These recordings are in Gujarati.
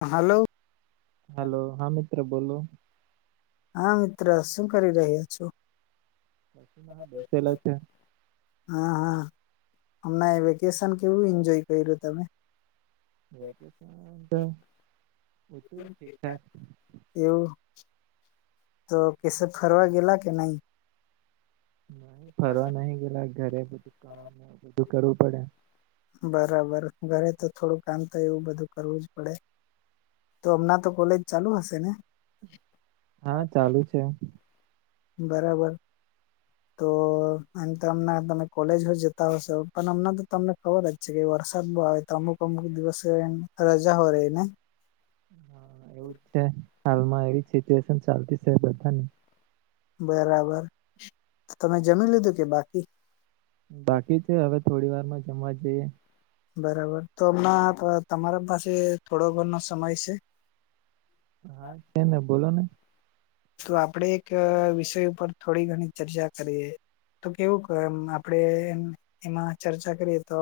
હાલો. હલો હા મિત્ર બોલો. હા મિત્ર શું કરી રહ્યા છો? બેસેલા છે. હા હા હમણાં વેકેશન કેવું ઈન્જોય કર્યું તમે? વેકેશન તો [inaudible] ઠીકઠાક એવું તો કેસેક ફરવા ગેલા કે નહી? ફરવા નહી ગેલા ઘરે બધું કામ બધું કરવું પડે. બરાબર ઘરે તો થોડું કામ તો એવું બધું કરવું પડે. તો હમનાં તો કોલેજ ચાલુ હશે ને? હા ચાલુ છે. બરાબર. તો આમ તો હમણા તમે કોલેજ હો જતા હશો પણ અમને તો તમને ખબર જ કે વરસાદ બહુ આવે તો અમુક અમુક દિવસે રજા ઓ રેય ને હા એવું જ છે હાલમાં એવી સિચ્યુએશન ચાલતી છે બધાની બરાબર તમે જમી લીધું કે બાકી? બાકી છે હવે થોડી વારમાં જમવા જઈએ. બરાબર તો હમણાં તમારા પાસે થોડો ઘનો સમય છે? હા છે ને બોલો ને તો આપણેે એક વિષય ઉપર થોડી ઘણી ચર્ચા કરીએ. તો કેવુંક એમ આપડે એમ એમાં ચર્ચા કરીએ તો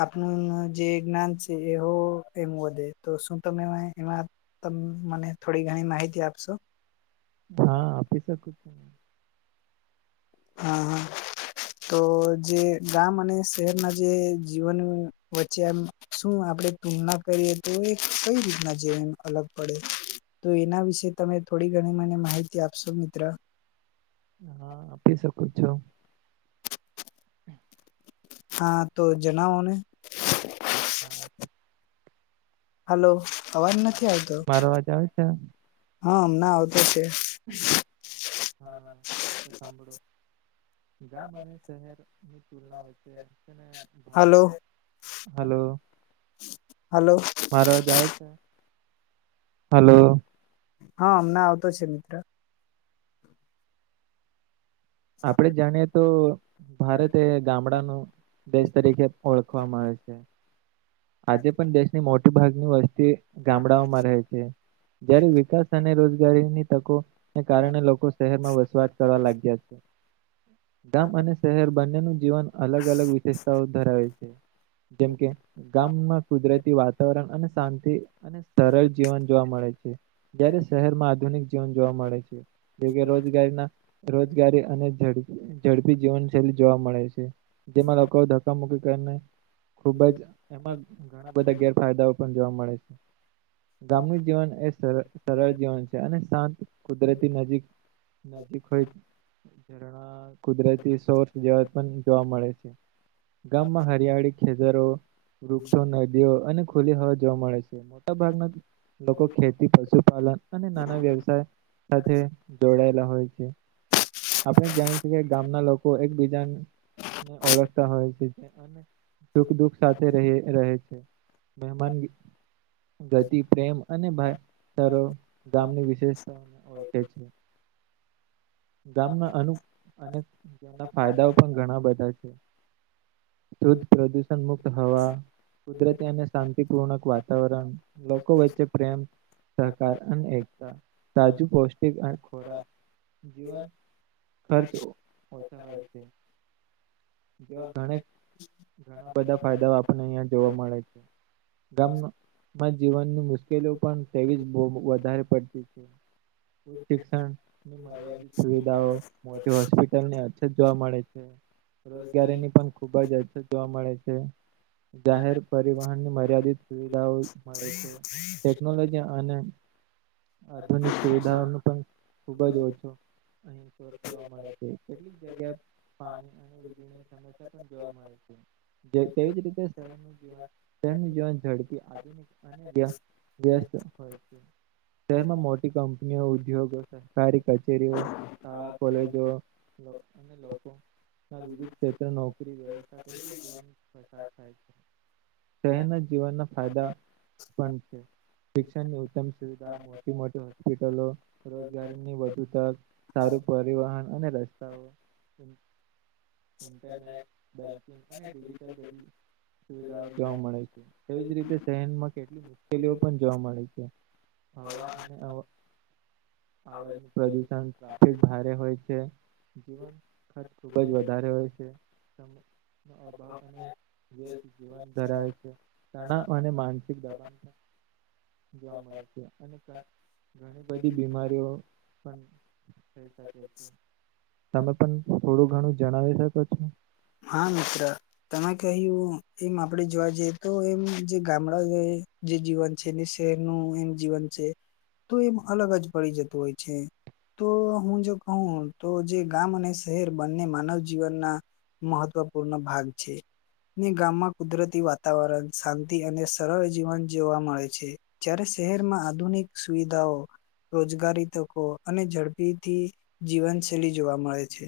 આપનું જે જ્ઞાન છે એ હો એમ વધે તો શું તમે એમાં તમ મને થોડી ઘણી માહિતી આપશો. હા આપી શકું છું. હા હા. તો જે ગામ અને શહેરના જે જીવન વચ્ચે આમ શું આપણે તુલના કરીએ તો એ કઈ રીતના જીવન અલગ પડે? તો એના વિશે તમે થોડી ઘણી મને માહિતી આપશો મિત્ર. હા આપી શકુ છું. હા તો જણાવોને. [inaudible] હલો અવાજ નથી હલો આવતો મારો અવાજ આવે છે હા હમણાં આવતો છે. હા તો સાંભળો. ગામ અને શહેરની તુલના વચ્ચે તેને હલો [unintelligible] હલો હલો મારો અવાજ આવે છે? હલો હાલો હા અમણાં આવતો છે મિત્ર. આપડે જાણીએ તો ભારત એ ગામડાનું દેશ તરીકે ઓળખવામાં આવે છે. આજે પણ દેશ ની મોટી ભાગની વસ્તી ગામડાઓમાં રહે છે. જયારે વિકાસ અને રોજગારીની તકોને કારણે લોકો શહેરમાં વસવાટ કરવા લાગ્યા છે. ગામ અને શહેર બંનેનું જીવન અલગ અલગ વિશેષતાઓ ધરાવે છે. જેમ કે ગામમાં કુદરતી વાતાવરણ અને શાંતિ ને સરળ જીવન જોવા મળે છે. જયારે શહેરમાં આધુનિક જીવન જોવા મળે છે. જો કે રોજગારીના રોજગારી અને ઝડપી ઝડપી જીવનશૈલી જોવા મળે છે જેમાં લોકો કા મૂકી કરીને ખુબ જ એમાં ઘણા બધા ગેરફાયદાઓ પણ જોવા મળે છે. ગામનું જીવન એ સરળ સરળ જીવન છે અને શાંત કુદરતી નજીક નજીક હોય કુદરતી સોર જેવા પણ જોવા મળે છે. ગામમાં હરિયાળી ખેતરો, વૃક્ષો, નદીઓ અને ખુલ્લી હવા જોવા મળે છે. મોટા ભાગમાં લોકો ખેતી, પશુપાલન અને નાના વ્યવસાય સાથે જોડાયેલા હોય છે. આપણે જાણીએ છે કે, ગામના લોકો એકબીજાને ઓળખતા હોય છે. સુખ દુઃખ સાથે રહે, રહે છે. મહેમાન ગતિ પ્રેમ અને ભાઈ ચારો ગામની વિશેષતાઓને ઓળખે છે. ગામના અનુ અનેના ફાયદાઓ પણ ઘણા બધા છે. શુદ્ધ પ્રદૂષણ મુક્ત હવા કુદરતી શાંતિપૂર્ણક વાતાવરણ લોકો વચ્ચે પ્રેમ સહકાર અને એકતા સાચું પૌષ્ટિક ખોરાક જીવન ખર્ચ ઓછા હોય છે. જેવા તો ઘણે બધા ફાયદાઓ આપણને અહિયાં જોવા મળે છે. ગામમાં જીવનની મુશ્કેલી પણ તેવી જ વધારે પડતી છે. શિક્ષણ સુવિધાઓ મોટી હોસ્પિટલને અછત જોવા મળે છે. રોજગારી પણ ખુબ જ અછત જોવા મળે છે. જાહેર પરિવહનની મર્યાદિત સુવિધાઓ મળે છે. ટેકનોલોજી અને આધુનિક સુવિધાઓનું પણ ખુબ જ ઓછો અહીં જોવા મળે છે. કેટલીક જગ્યાએ પાણી અને વીજળીની સમસ્યા પણ જોવા મળે છે. તેવીજ રીતે જીવન ઝડપી [unintelligible] શહેરમાં મોટી કંપનીઓ, ઉદ્યોગો, સરકારી કચેરીઓ શાળા, કોલેજો અને લોકોના વિવિધ ક્ષેત્રનો શહેરના જીવનના ફાયદા [unintelligible] શિક્ષણની ઉત્તમ સુવિધા મોટી મોટી હોસ્પિટલો, રોજગારીની વધુ તક સારું પરિવહન અને રસ્તાઓ ઇન્ટરનેટ, બેંકિંગ અને ડિજિટલ સુવિધાઓ જોવા મળે છે. એવીજ રીતે શહેરમાં કેટલી મુશ્કેલીઓ પણ જોવા મળે છે. હવા અને અવાજનું પ્રદુષણ ટ્રાફિક ભારે હોય છે. [unintelligible] ખુબ જ વધારે હોય છે. [inaudible] વ્યસ્ત જીવન ધરાય તણાવ અને માનસિક જોવા મળે છે અને ઘણી બધી બીમારીઓ તમે પણ થોડું ઘણું જણાવી શકો છો? હા, મિત્ર. તમે કહ્યું એમ આપડે જોવા જઈએ તો, એમ જે ગામડા ગ જે જીવન છે એને શહેરનું એમ જીવન છે તો એમ અલગ જ પડી જતું હોય છે. તો હું જો કહું, તો જે ગામ અને શહેર બંને માનવ જીવનના મહત્વપૂર્ણ ભાગ છે. ને ગામમાં કુદરતી વાતાવરણ શાંતિ અને સરળ જીવન જીવવા મળે છે. જ્યારે શહેરમાં આધુનિક સુવિધાઓ રોજગારી તકો અને ઝડપીથી જીવનશૈલી જોવા મળે છે.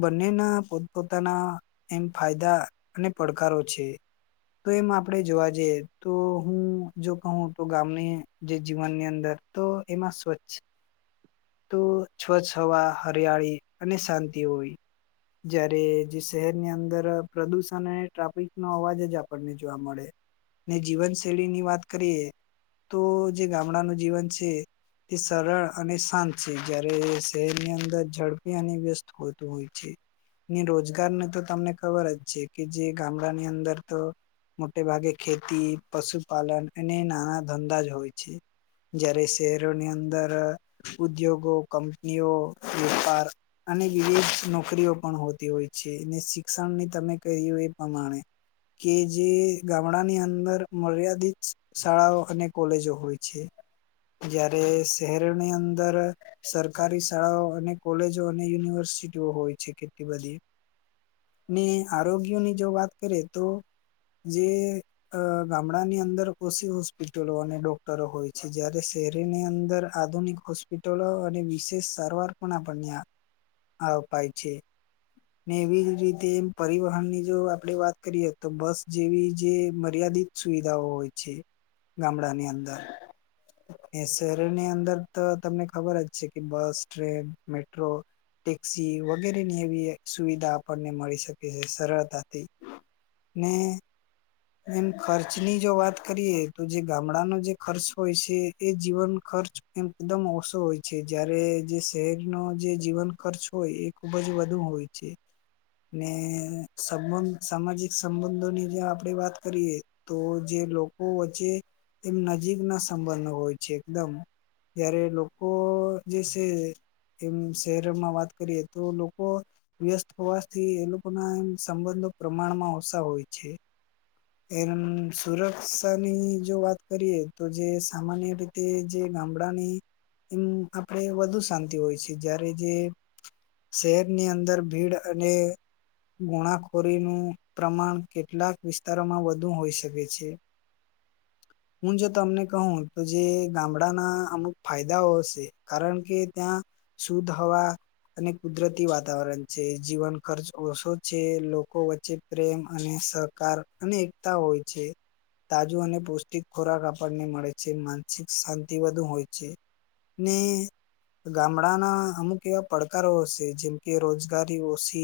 બંનેના પોતપોતાના એમ ફાયદા અને પડકારો છે. તો એમ આપણે જોવા જઈએ તો, હું જો કહું તો ગામને જે જીવનની અંદર તો એમાં સ્વચ્છ તો સ્વચ્છ હવા હરિયાળી અને શાંતિ હોવી. જયારે જે શહેરની અંદર પ્રદુષણ અને ટ્રાફિક નો અવાજ જ આપણને જોવા મળે. ને જીવનશૈલી ની વાત કરીએ તો જે ગામડાનું જીવન છે એ સરળ અને શાંત છે. જયારે શહેરની અંદર ઝડપી અને વ્યસ્ત હોતુ હોય છે. ની રોજગાર ને તો તમને ખબર જ છે કે જે ગામડાની અંદર તો મોટે ભાગે ખેતી, પશુપાલન અને નાના ધંધા જ હોય છે. જયારે શહેરોની અંદર ઉદ્યોગો, કંપનીઓ, વેપાર અને વિવિધ નોકરીઓ પણ હોતી હોય છે ને શિક્ષણ ની તમે કહ્યું એ પ્રમાણે કે જે ગામડાની અંદર મર્યાદિત શાળાઓ અને કોલેજો હોય છે. જયારે શહેરોની અંદર સરકારી શાળાઓ અને કોલેજો ને યુનિવર્સિટીઓ હોય છે કેટલી બધી. ને આરોગ્યની જો વાત કરીએ તો જે અ ગામડાની અંદર ઓછી હોસ્પિટલો અને ડોક્ટરો હોય છે. જયારે શહેરીની અંદર આધુનિક હોસ્પિટલો અને વિશેષ સારવાર આપણને આ આવપાય છે. ને એવી જ રીતે એમ પરિવહન ની જો આપડે વાત કરીએ તો બસ જેવી જે મર્યાદિત સુવિધાઓ હોય છે ગામડા ની અંદર. અને શહેરની અંદર તો તમને ખબર જ છે કે બસ, ટ્રેન, મેટ્રો ટેક્સી વગેરે એવી સુવિધા મળી શકે છે સરળતાથી. ને એમ ખર્ચની જો વાત કરીએ તો જે ગામડાનો જે ખર્ચ હોય છે એ જીવન ખર્ચ એકદમ ઓછો હોય છે જયારે જે શહેરનો જે જીવનખર્ચ હોય એ ખુબ જ વધુ હોય છે. ને સંબંધ સામાજિક સંબંધોની જે આપડે વાત કરીએ તો જે લોકો વચ્ચે એમ નજીક ના સંબંધ હોય છે એકદમ. જ્યારે લોકો જે છે એમ શહેર રમા વાત કરીએ તો લોકો વ્યસ્ત હોવાથી એ લોકો ના સંબંધો પ્રમાણમાં ઓછા હોય છે. એમ સુરક્ષાની જો વાત કરીએ તો જે સામાન્ય રીત તે જે ગામડાની એમ આપણેે વધુ શાંતિ હોય છે જ્યારે જે શહેરની અંદર ભીડ અને ગુનાખોરીનું પ્રમાણ કેટલાક વિસ્ત તારોમાં વધુ હોઈ શકે છે. હું જો તમને કહું તો જે ગામડાના અમુક ફાયદાઓ હશે કારણ કે ત્યાં શુદ્ધ હવા, અને કુદરતી વાતાવરણ છે, જીવન ખર્ચ ઓછો છે, લોકો વચ્ચે પ્રેમ અને સહકાર એકતા હોય છે. તાજો અને પૌષ્ટિક ખોરાક આપણને મળે છે, માનસિક શાંતિ વધુ હોય છે. ને ગામડાના અમુક એવા પડકારો અસે જેમ કે રોજગારી ઓ છે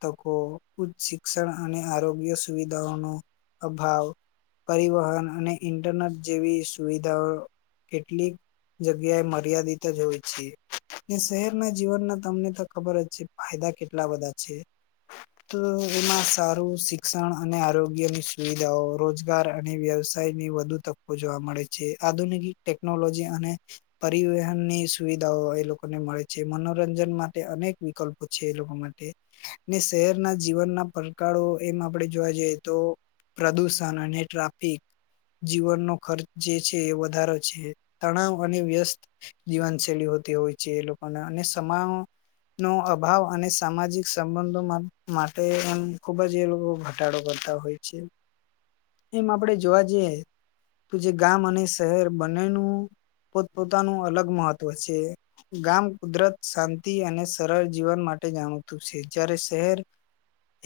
તકો, ઉચ્ચ શિક્ષણ અને આરોગ્ય સુવિધાઓનો અભાવ પરિવહન અને ઇન્ટરનેટ જેવી સુવિધાઓ કેટલીક જગ્યાએ મર્યાદિત જ હોય છે. અને શહેરના જીવનના તમને તો ખબર જ છે ફાયદા કેટલા બધા છે તો એમાં સારું શીક્ષ ક્ષણ અને આરોગ્યની સુવિધાઓ રોજગાર અને વ્યવસાયની વધુ તક કો જોવા મળે છે, આધુનિક ટેકનોલોજી અને પરિવહન ની સુવિધાઓ એ લોકોને મળે છે મનોરંજન માટે અનેક વિકલ્પો છે એ લોકો માટે ને શહેરના જીવનના પડકારો એમાં આપડે જોવા જઈએ તો પ્રદુષણ અને ટ્રાફિક જીવનનો ખર્ચ જે છે, એ વધારો છે, તણાવ અને વ્યસ્ત જીવનશૈલી હોતી હોય છે એ લોકોને અને સમા નો અભાવ અને સામાજિક સંબંધો મા માટે એમ ખૂબ બજ એ લોકો ઘટાડો કરતા હોય છે, એમ આપણે જોવા જઈએ તો જે ગામ અને શહેર બંનેનું પોતપોતાનું અલગ મહત્વ છે. ગામ કુદરત શાંતિ અને સરળ જીવન માટે જાણતું છે, જ્યારે શહેર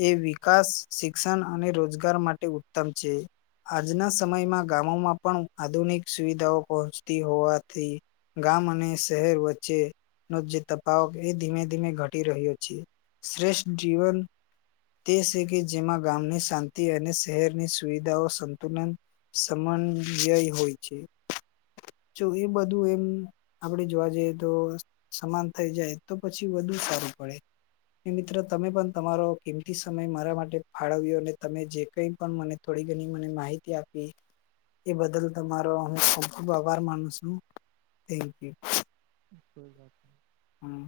એ વિકાસ શિક્ષણ અને રોજગાર માટે ઉત્તમ છે. આજના સમયમાં ગામોમાં પણ આધુનિક સુવિધાઓ પહોંચતી હોવાથી ગામ અને શહેર વચ્ચે નો જે તપાવ એ ધીમે ધીમે ઘટી રહ્યો છે. શ્રેષ્ઠ જીવન તે છે કે જેમાં ગામની શાંતિ અને શહેરની સુવિધાઓ સંતુલન સમમાન્વય હોય છે તો એ બધું એમ આપડે જોવા જઈએ તો સમાન થઈ જાય તો પછી વધુ સારું પડે અને મિત્રો તમે પણ તમારો કેમ ઈ સમય મારા માટે ફાળવ્યો અને તમે જે કઈ પણ મને થોડી ઘણી મને માહિતી આપી એ બદલ તમારો હું ખુબ ખુબ આભાર માનું છું થેન્કયુ [unintelligible] હમ્મ